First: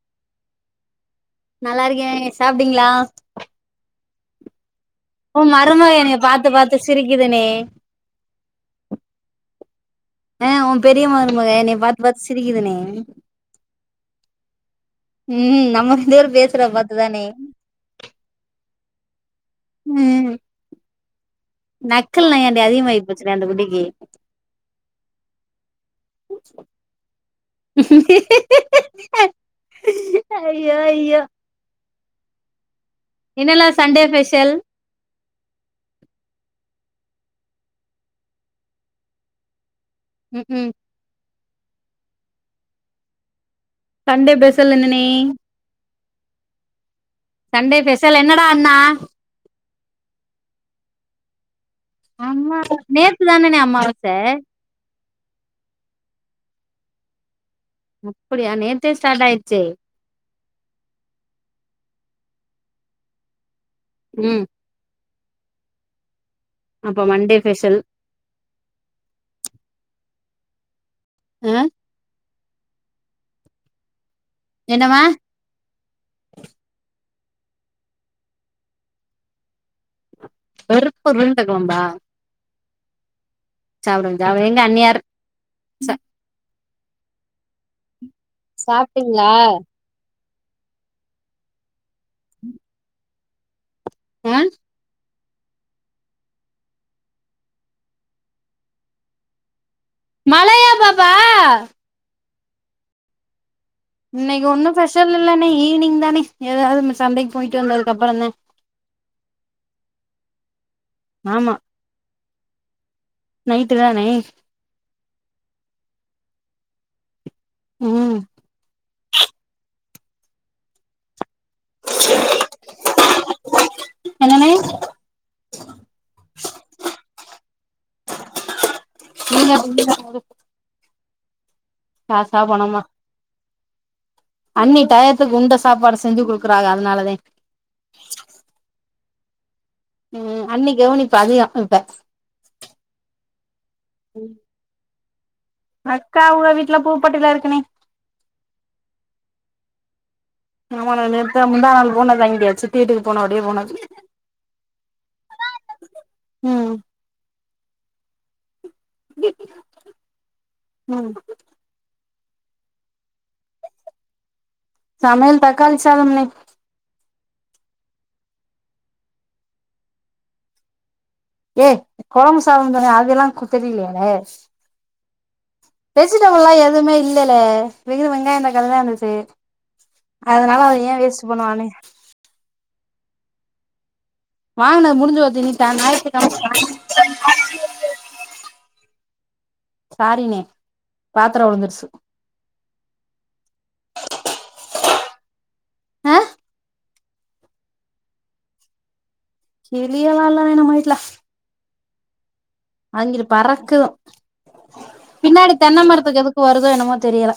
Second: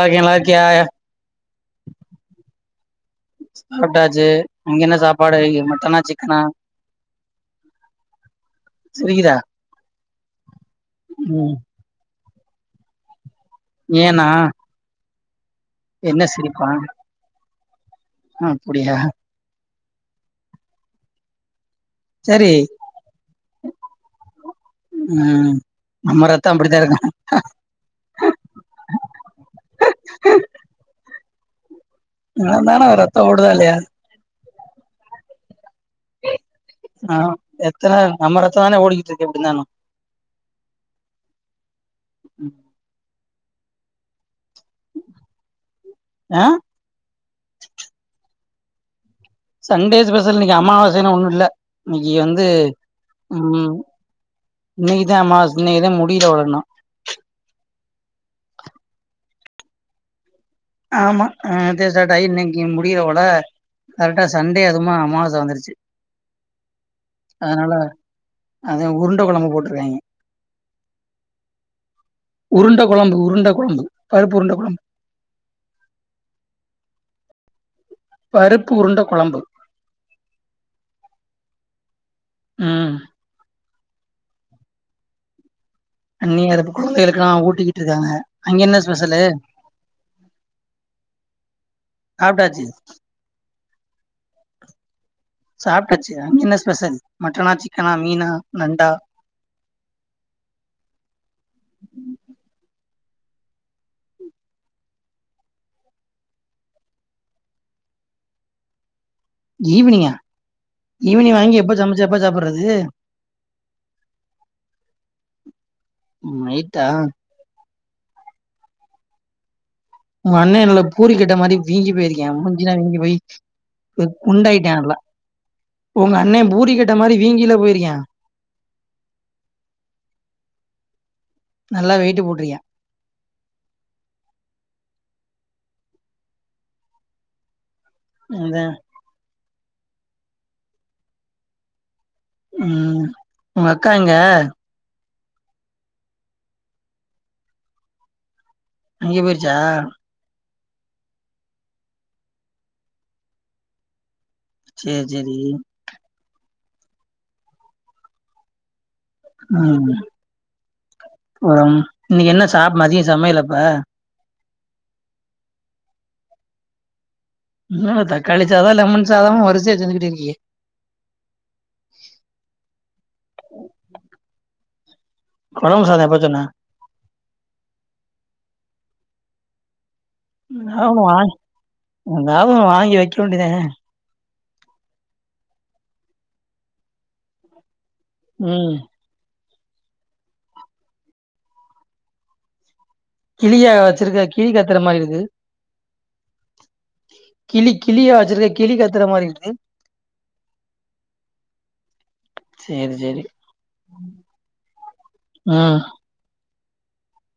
பாக்கிய நல்லாருக்கியா நல்லாருக்கே சாப்டீங்ளா சாப்ட்டாச்சு நீங்க என்ன சாப் ஓ மருமக என்னைய பாத்து பாத்து சிரிக்குதுனே சிரிக்குதா அ உன் பெரிய மருமக ம் என்னைய பாத்து பாத்து சிரிக்குதுனே ஏனா ம் நம்ம ரெண்டு என்ன பேரு பேசுறத பாத்துதானே ஆ அப்புடியா ம் நக்கல் சரி நயாண்டி அதிகமாயி போச்சுறா அந்த குட்டிக்கி அ நம்ம ரத்த அப்டித்தா இருக்கு ஐயோ ஐயோ அதனால ரத்தோ ஓடுதா என்னல்லா இல்லையா சண்டே ஸ்பெஷல் ஆ எத்தன நம்ம ரத்த தான ஓடிகிட்டு இருக்கு எப்டிந்தாலு ம்க்கு சண்டே ஸ்பெஷல் என்னனே ஆ சண்டே பெஷல் என்னடா அண்ணா சண்டே ஸ்பெஷல் இன்னைக்கு அமாவாசைன்னா ஒன்னு இல்ல இன்னைக்கி வந்து அம்மா நேத்து தானனே ம் அம்மாவாச இன்னைக்கிதா அமாவாஸ் இன்னைக்குதான் முடியில வளரணு அப்படியா நேத்தே ஸ்டார்ட் ஆயிரிச்சே ஆமா அ நேத்தே ஸ்டாட் ஆகி இன்னைக்கி முடியிறவல கரெக்டா சன் ம் சண்டே அதுமா அமாவாச வந்துருச்சி அப்ப மண்டே அதனால ஸ்பெஷல் அதே உருண்ட கொழம்பு போட்ருக்காங்ங அ உருண்ட கொழம்பு உருண்ட கொழம்பு பருப்பு உருண்ட கொழம்பு என்னவா பருப்பு உருண்ட கொழம்பு வெறுப்பு ருண்ட கொழம்பா ம் சாப்புடுங்க சாப்புடுங்க எங்க அண்ணியார் ச அண்ணியார் இப்ப கொழந்தைகளுக்குல்லா ஊட்டிக்கிட்டு இருக்காங்க அங்க என்ன ஸ்பெஷலு சாப்ட்டீங்களா சாப்ட்டாச்சி அ சாப்ட்டாச்சு அங்க என்ன ஸ்பெஷல் மட்டனா சிக்கனா மீனா நண்டா மலையா பாப்பா இன்னைக்கி ஒன்னு ஃபெஷல் இல்லண்னே ஈவ்னிங் தானே எதாவ்து சந்தைக்கு போயிட்டு வந்ததுக்குப்புறொந்தே ஈவினிங்கா ஈவினிங் ஆமா வாங்கி எப்ப சமைச்சு எப்ப சாப்புறது நைட்டு தானே ம் நைட்டா ம் உங்க அண்ண என்ல பூரி கட்ட மாரி வீங்கி போயிருக்கா மூஞ்சிளா வீங்கி போய் என்னனே குண்டாயிட்டா நல்லா உங்க அண்ணே பூரி கட்ட மாரி வீங்கில போயிருக்கியா [unintelligible] நல்லா வெயிட்டு காசா போட்டிருக்கேன் பணமா அண்ணி டயத்துக்கு உண்ட சாப்பாடு செஞ்சு குடுக்குறாக அதனாலதே அதா ம் அண்ணி கவனிப்பு அதிகோ இப்ப ம் உங்க அக்கா எங்க ம் அக்கா அவுக வீட்ல பூப்பட்டில இருக்குண்ணே அங்கெ போயிருச்சா ஆமாண்ணே நேத்தா முந்தா நாள் போனது அங்கெ ட சித்தி வீட்டுக்கு போனவடியே போனது சேரி சேரி ம் ம் [unintelligible] ம் இன்னக்கி என்ன சாப் மதிய சமையலப்ப சமையல் தக்காளி சாதம் ண்ணே ம் தக்காளி சாதொ லெமன் சாதொ வருசையா சொல்லிக்கிட்டே இருக்கியே ஏ கொழம்பு சாதம்ன் சொன்னே அதெல்லா கு தெரிய்லயாண்ணே குழம்பு சாதம் எப்ப சொன்ன வெஜிடபுள்லா எதுவுமே இல்லெல வெறு வெங்காயந் தக்காளி தா இருந்துச்சு அதனால அத ஏ எதாவ்து வேஸ்ட் வாங்கி பண்ணுவானே எதாவ்து வாங்கி வைக்க வேண்டியதான வாங்குனது முடிஞ்சு போச்சு இனிதா [unintelligible] ம் சாரிண்ணே பாத்தரொ உழுந்துருச்சு கிளியா வச்சிருக்க கிளி கத்துற மாரி இருக்கு ஆ கிளி கிளியா வச்சிருக்க கிளி கத்துற மாரிருக்கு கிளி எல்லா இல்லணே நம்ம வீட்ல சரி சரி அங்கிரு பறக்கு பின்னாடி ம் தென்ன மரத்துக்கு எதுக்கு வருதோ என்னமோ தெரியல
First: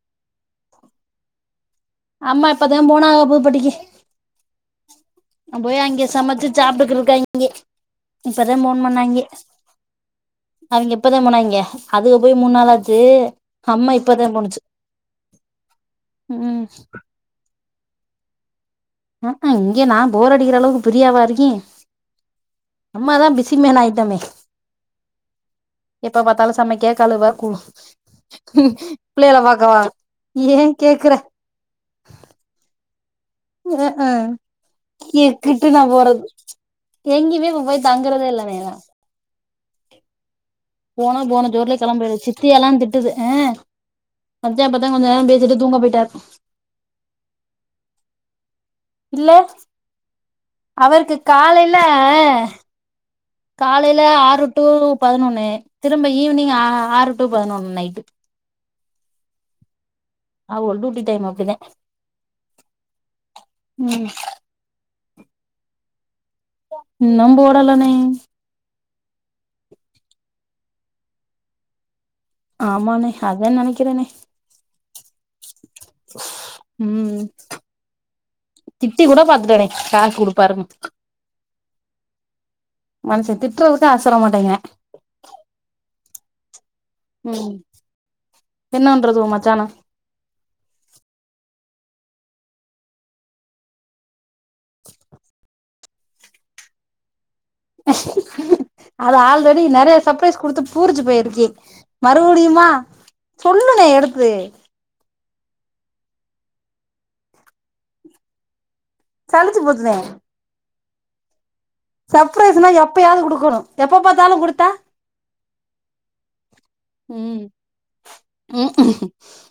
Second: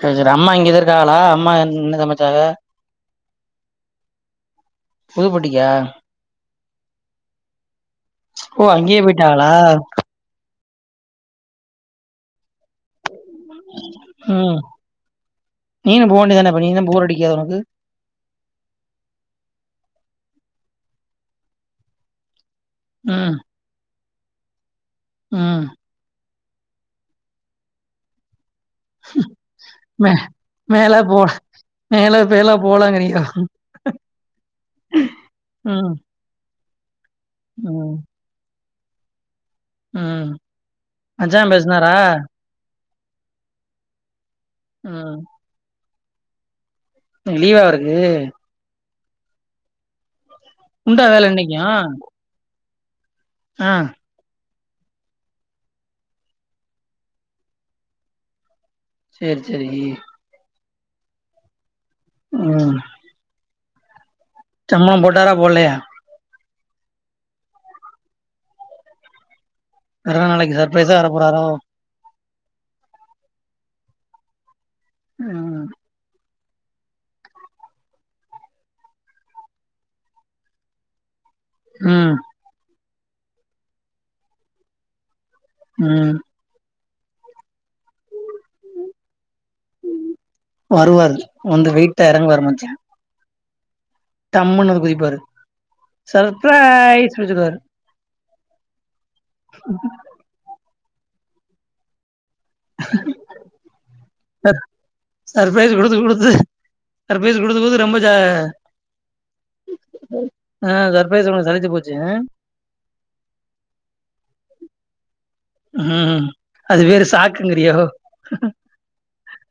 சேர் சேரி அம்மா இங்கதே இருக்காகலா அம்மா [unintelligible] அம்மா இப்பதே போனாக பூப் பட்டிக்கி நா புதுப்பட்டிக்கா போயி அங்கெ சமச்சு சாப்டுக் இருக்காங்கே இப்பதா ஓ ஃபோன் அங்கேயே பண்ணாங்கே போயிட்டாங்களா அவெங்க இப்பதே போனாங்கே அதுக போய் மூன் நாளாச்சு அம்மா இப்பதே ம் போனுச்சு ம் பிடிக்காது ஒனக்கு இங்க நா போர் அடிக்கிற அளவுக்கு பிரியாவா இருக்கே அம்மாதா ம் பிசி [unintelligible] ஐட்டமே ம் எப்ப பாத்தாலு சமைக்க கழுவ கு பிள்ளைகல பாக்கவா மே ஏ மேல கேக்குற போ மேல பேல போலங்கிறியா ம் ம் எங்க்குட்டு நா ம் போறது எங்கெய்மே இப்ப போய் ம் தங்குறதே இல்லண்ணே நா ம் [unintelligible] மச்சா போன ஜோர்லே பேசுனாரா கெளம்பிருச்சு சித்தியலா திட்டுது ம் அத்தே இப்பதே கொஞ்ச ம் நேரொ பேசிட்டு தூங்க போயிட்டாரு லீவா இருக்கு இல்லெ உண்டா அவருக்கு வேல இன்னைக்கு காலைல ஆ காலைல ஆறு டூ பதினொன்னு திரும்ப ஈவினிங் ஆறு டு பதினொன்னு நைட்டு சேரி சேரி அவுகள் டூட்டி டைம் அப்டிதே ம் ம் சம்பளம் போட்டாரா போட்லையா இன்னம் போடல ணே அதா நாளக்கி சர்ப்ரைஸா வரப்போறாரோ ஆமாண்ணே அதே நெனக்கிறெண்ணே ம் ம் திட்டி கூட பாத்துட்டேணே காஸ் குடுப்பாருன்னு ம் மனுஷே திட்றதுக்கு ஆசர மாட்டெங்கிறே ம் ம் என்னவண்றது ஒ மச்சான வருவாரு வந்து வெயிட்டா எறங்குவாரு மச்சா டம்மன்னு வந்து குதிப்பாரு சர்ப்ரைஸ் வச்சக்குவாரு அது ஆல்ரெடி நெறைய சர்பரைஸ் கொடுத்து பூரிஞ்சு போயிருக்கு மறுபடியுமா சொல்லுங்க எடுத்து சர்ப்ரைஸ் குடுத்து குடுத்து சர்பைஸ் குடுத்து குடுத்து ரொம்ப ஜா சல்லுச்சு போச்சுனே ஆ சர்ப்ஸ் உனக்கு சலிச்சு போச்சு சர்பரைஸ்னா எப்பயாவது கொடுக்கணு எப்ப பாத்தாலு கொடுத்தா ம் அது வேரு ம் சாக்குங்கிறியோ ம்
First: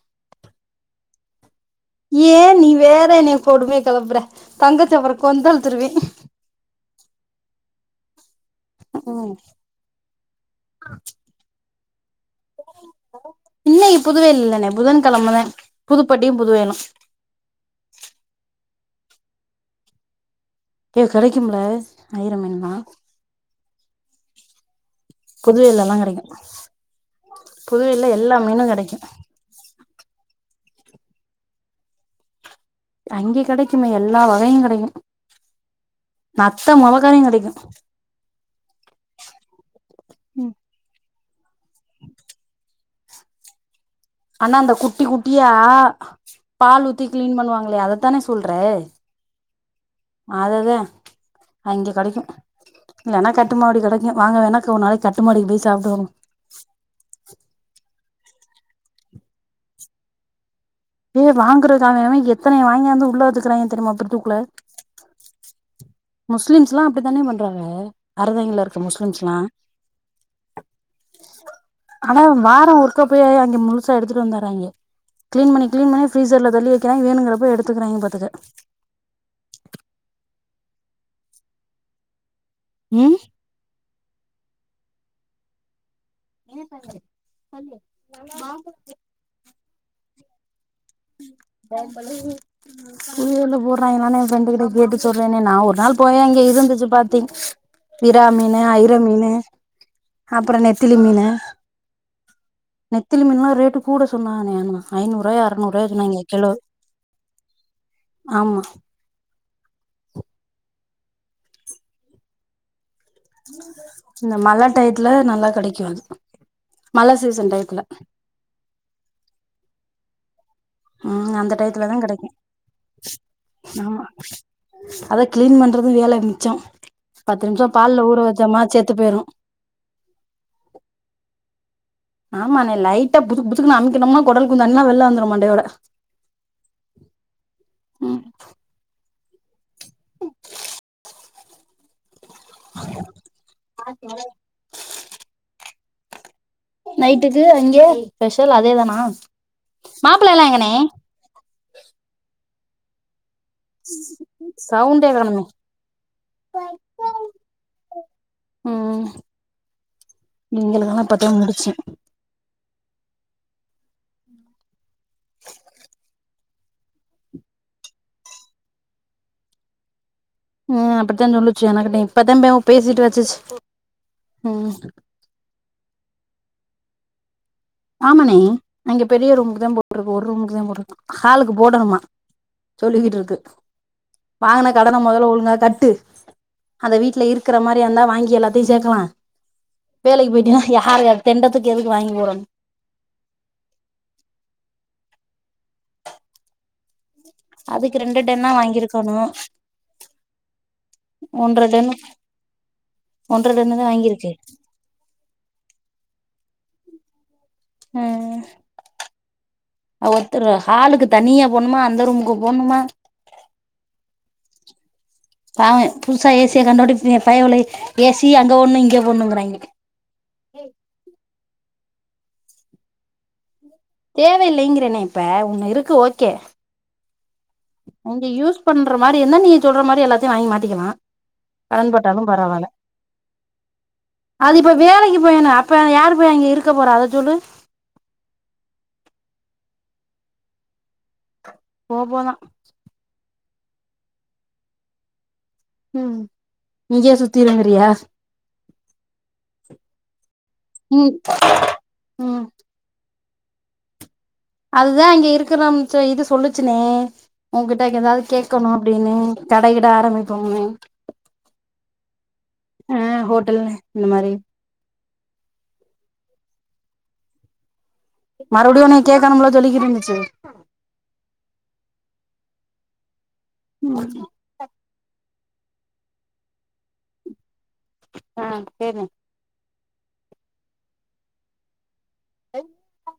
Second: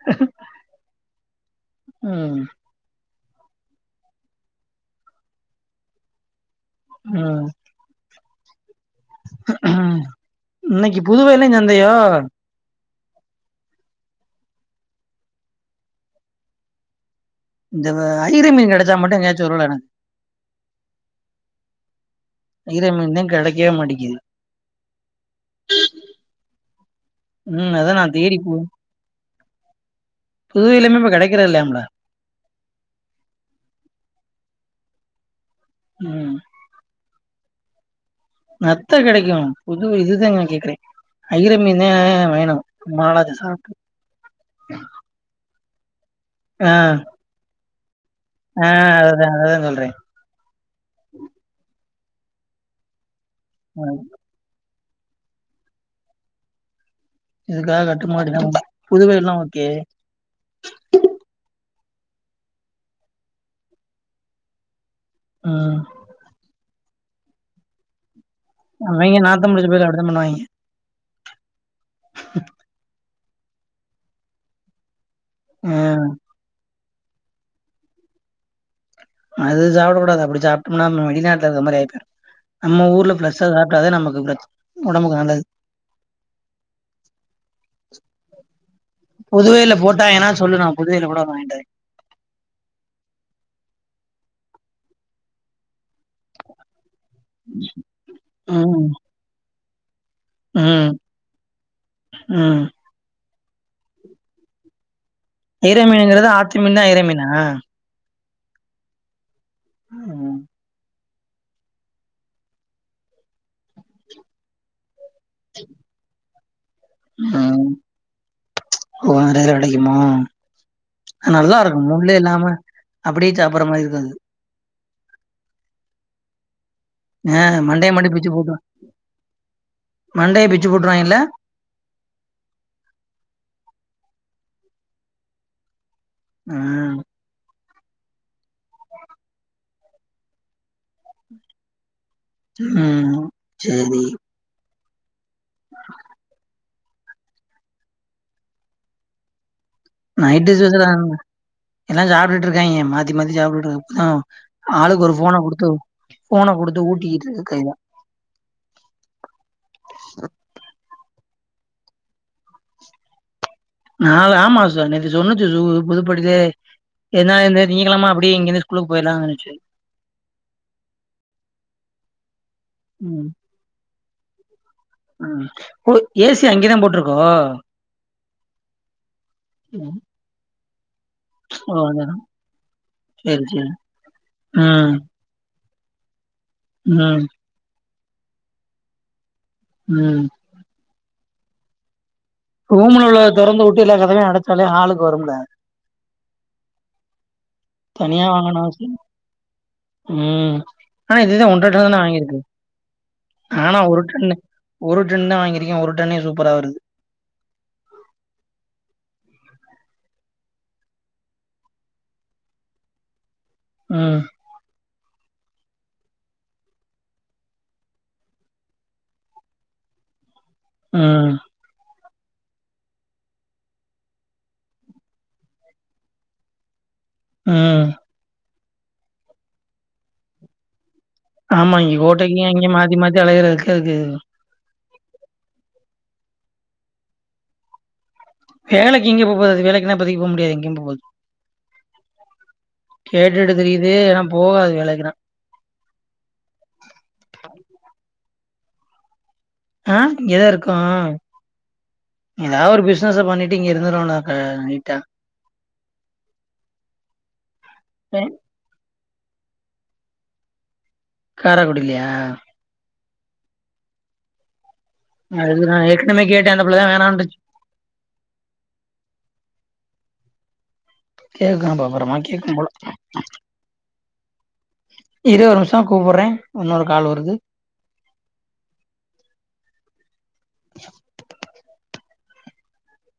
ஏ ம் நீ வேற என்ன கொடுமைய கெலப்புற தங்கச்சி அப்பறோ கொந்தளிச்சிடுவே அ ம் இன்னைக்கு புதுவயலையு சந்தையோ இன்னைக்கு புதுவயல் இல்லனே புதன்கெழமதா புதுப்பட்டியு புதுவயலு இந்த ஐற மீன் கெடச்சா மட்டு சொலுட எனக்கு [unintelligible] டே கெடைக்கும்ல ஐயர மீன்லா ஐற மீன் தா கெடைகவே மாடிக்கிது புதுவயல்ல லா கெடைக்கு ம் அதா புதுவயல் நா ல எல்லா தேடி மீனு கெடைக்கு புதுவயல்லயு இப்ப கெடைக்கிறது இல்லயாம்ல அங்கே கெடைக்குமே எல்லா வகையு கெடைக்கு ம் மொலகானி கெடைக்கு நத்த கெடைக்கு புது இதுதா நா கேக்குறே ஐற மீன் தே வேணு ரொம்ப நாள் ஆச்சு சாப்ட்டு ஆனா அந்த குட்டி குட்டியா ஆ பால் ஊத்தி கிளீன் பண்ணுவாங்களே அதத்தானே சொல்ற ஆ அதுதா அதுதா சொல்றே அதுத அங்க கெடைக்கு இல்லனா கட்டுமா அப்டி கெடைக்கு வாங்க வேணா ஒருநாளைக்கு கட்டுமாடிக்கு போய் சாப்ட்டு வருவோ இதுக்காக கட்டுமாடி தா புதுவயல் நா ஓகே எ வாங்குறதானேவே எத்தன வாங்காந்து உள்ள வச்சுக்கிறானுங்க தெரியுமா ஃபிரிச்சிக்குள்ள ஆ முஸ்லிம்ஸ் எல்லா அப்டித்தானே பண்றாங்க அறதாங்கில இருக்கற அவைங்க முஸ்லிம்ஸ் எல்லா நாத்தம் புடிச்ச பயலுக அப்டித்தா பண்ணுவாய்ங்க ஆனா வாரோ ஒருக்கா போய் அங்க முழுசா எடுத்துட்டு வந்துராங்க கிளீன் பண்ணி கிளீன் ம் பண்ணி ஃபிரிசார்ல தள்ளி வெக்குறாக வேண்ணுன்றப்போ எடுத்துகிறாங்க பாத்துக அது சாப்புடகூடாது அப்டி சாப்டோம்னா நம்ம வெளிநாட்டுல இருக்க மாரி ஆயி போய்டு நம்ம ஊர்ல ம் ப்ளஸ் சாப்பிட்டதே நமக்கு ஒடம்புக்கு நல்லது [unintelligible] நெறைய டைம் இருக்கு புதுவயல் ல போட்டாங்கன்னா சொல்லு நா புதுவைல கூட ஒன்னு வாங்கிட்டு வரே [unintelligible] புதுவயல்ல போட்றாங்களா எ பிரெண்டு கிட்ட கேட்டு சொல்றேனே நா ஒரு நாள் போய் அங்க இருந்துச்சு பாத் விரா மீன்னு ம் ஐர மீன்னு அப்பறோ ம் நெத்திலி மீன்னு ம் நெத்திலி மீன்லா ரேட்டு கூட சொன்னாங்கனே ஐநூறுயா அற ஐயிர மீனுங்கிறது ஆத்து மீன் தா ஐற மீனா ஆமா ம் இந்த மழ டையத்துல நல்லா கடைக்கும் அது மழ சீசன் டையத்துல உன் கடைல கெடைக்குமோ ம் அந்த நல்லா இருக்கும் டயத்துல தா முள்ளே கெடைக்கு இல்லாம அப்டியே சாப்டற மாரி இருக்கும் ஆமா அது அத கிளீன் பண்றதும் வேல மிச்சம் ஆ பத்து நிமிஷம் மண்டைய பால்ல மட்டு ஊற வச்சமா சேத்து போயிரும் மண்டேய பிச்சு போட்டுருவங்ல்ல ஆமா அண்ணே லைட்டா புசுக்கு புசுக்கு அமக்கணும்னா குடல் குந்த எல்லாம் வெளிய வந்துரும் மாண்டையோட ஆ ம் ம் செரி [unintelligible] நைட்டுக்கு அங்க ஸ்பெஷல் அதே தானா நைட் ஸ்பெஷல் அதாங்க எல்லா சாப்ட்டுட்டு இருக்காங்க மாத்தி மத்தி சாப் ப்பதா ஆளுக்கு சவுண்டே ஒரு ஃபோன காணுமே கொடுத்து ஃபோனை கொடுத்து ஊட்டிக்கிட்டு இருக்கு கைதா ம் எங்களுக்குல்லா பத்தியம் முடிச்சு நாலு ஆமா ச நெத்து சென்னது சு புதுப்படுதே ஏனா இந்த திங்ககிழமை அப்டிய இங்கிருந்து ஸ்கூலுக்கு போய்ர்லான் நினச்ச ம் அப்டித்தான் சொல்லுச்சு எனக்கிட்ட இப்பத்தம்ப பேசிட்டு வெச்சுச்சு ம் ஒ ஏசி அங்கேதான் போட்டிருக்கோ ஆமணே நா இங்க பெரிய ரூமுக்கு தான் போட்டிருக்கு ஒரு ரூமுக்கு தான் போட்டிருக்கு ஹாலுக்கு ஓ போடணுமா அந்த சொல்லிக்கிட்டு இருக்கு சேரி சேரி வாங்கின ம் கடன முதல்ல ஒழுங்கா கட்டு அந்த ம் வீட்டல இருக்கிற மாரி வந்தா வாங்கி எல்லாத்தையும் சேக்கலா ம் வேலைக்கு போயிட்டுன்னா யாரு தெண்டத்துக்கு எதுக்கு வாங்கி போடனும் ரூம்ல உள்ள தொரந்து வுட்டு எல்ல‌ கதவை அடைச்சாலே ஹாலுக்கு வரும்ல அதுக்கு ரெண்டு தனியா டென் அ வாங்கனு அவசியம் வாங்கிருக்கணு ம் ஆனா இதுதான் ஒன்றட டன்னு டன் தா வாங்கியிருக்கு ஒன்ற டன் தான் வாங்கிருக்கு ஒரு டன்ன தான் வாங்கிருக்கேன் ஒரு டன்னே சூப்பரா வருது ஹெ அவ ஒருத்தர் ஹாலுக்கு தனியா போட்ணுமா அந்த ரூமுக்கு போட்ணுமா ம் பாவ புதுசா ஏசியா கண்டுட்டி பயபுல்லயே ஏசி அங்க ஒண்ணு இங்கே போடண்ணுங்கிறாங்க ம் தேவையில்லைங்கிறேனே இப்ப உன்னு இருக்கு ஓகே ம் இங்க யூஸ் பண்ற மாரி என்ன நீங்க சொல்ற மாரி எல்லாத்தையும் வாங்கி மாட்டிக்கலா ஆமா கடன் இங்க பட்டாலு கோட்டைக்கு பரவால்ல அங்கய மாத்தி மாத்தி அழயற வெக்கருக்கு அது இப்ப வேலைக்கு போயர்ணும் அப்ப யாரு போய் அங்க இருக்க போற அத சொல்லு வேலைக்கு எங்கே போ போது அது வேலைக்கு ன்ன இப்போதிக்கு போ முடியாது எங்கய போது போ போதா கேட்டுட்டு திரியுது ஏனா போகாது வேலைக்கு ற ம் இங்கே சுத்தி இருந்திறியா ஆ இங்கேதான் இருக்கும் ம் ம் ஏதாவது ஒரு பிஸ்னஸ் பண்ணிட்டு இங்க இருந்துரும்ண்ணா அதுதான் இங்க இருக்கிறிச்ச இது சொல்லுச்சுனே உன்கிட்ட இங்க ஏதாவது கே க்கணு அப்டின்னு கடையிட ஆரம்பிப்போ னு காரக்குடியிலயா ஆ ஹோட்டல் இந்த மாரி அதுக்கு நான் ஏற்கனவே கேட்ட அந்த புள்ள தான் வேணாம் ன்டுச்சு மறுபடியு உன்னய கேட்கணும்ல சொல்லிக்கிட்டு இருந்துச்சு கேக்கு பாப்புறமா கேக்கு போல ம் இரு ஒரு நிமிஷோ கூப்பிடுறே இன்னொரு கால் வருது ஆ பேர்னு [unintelligible]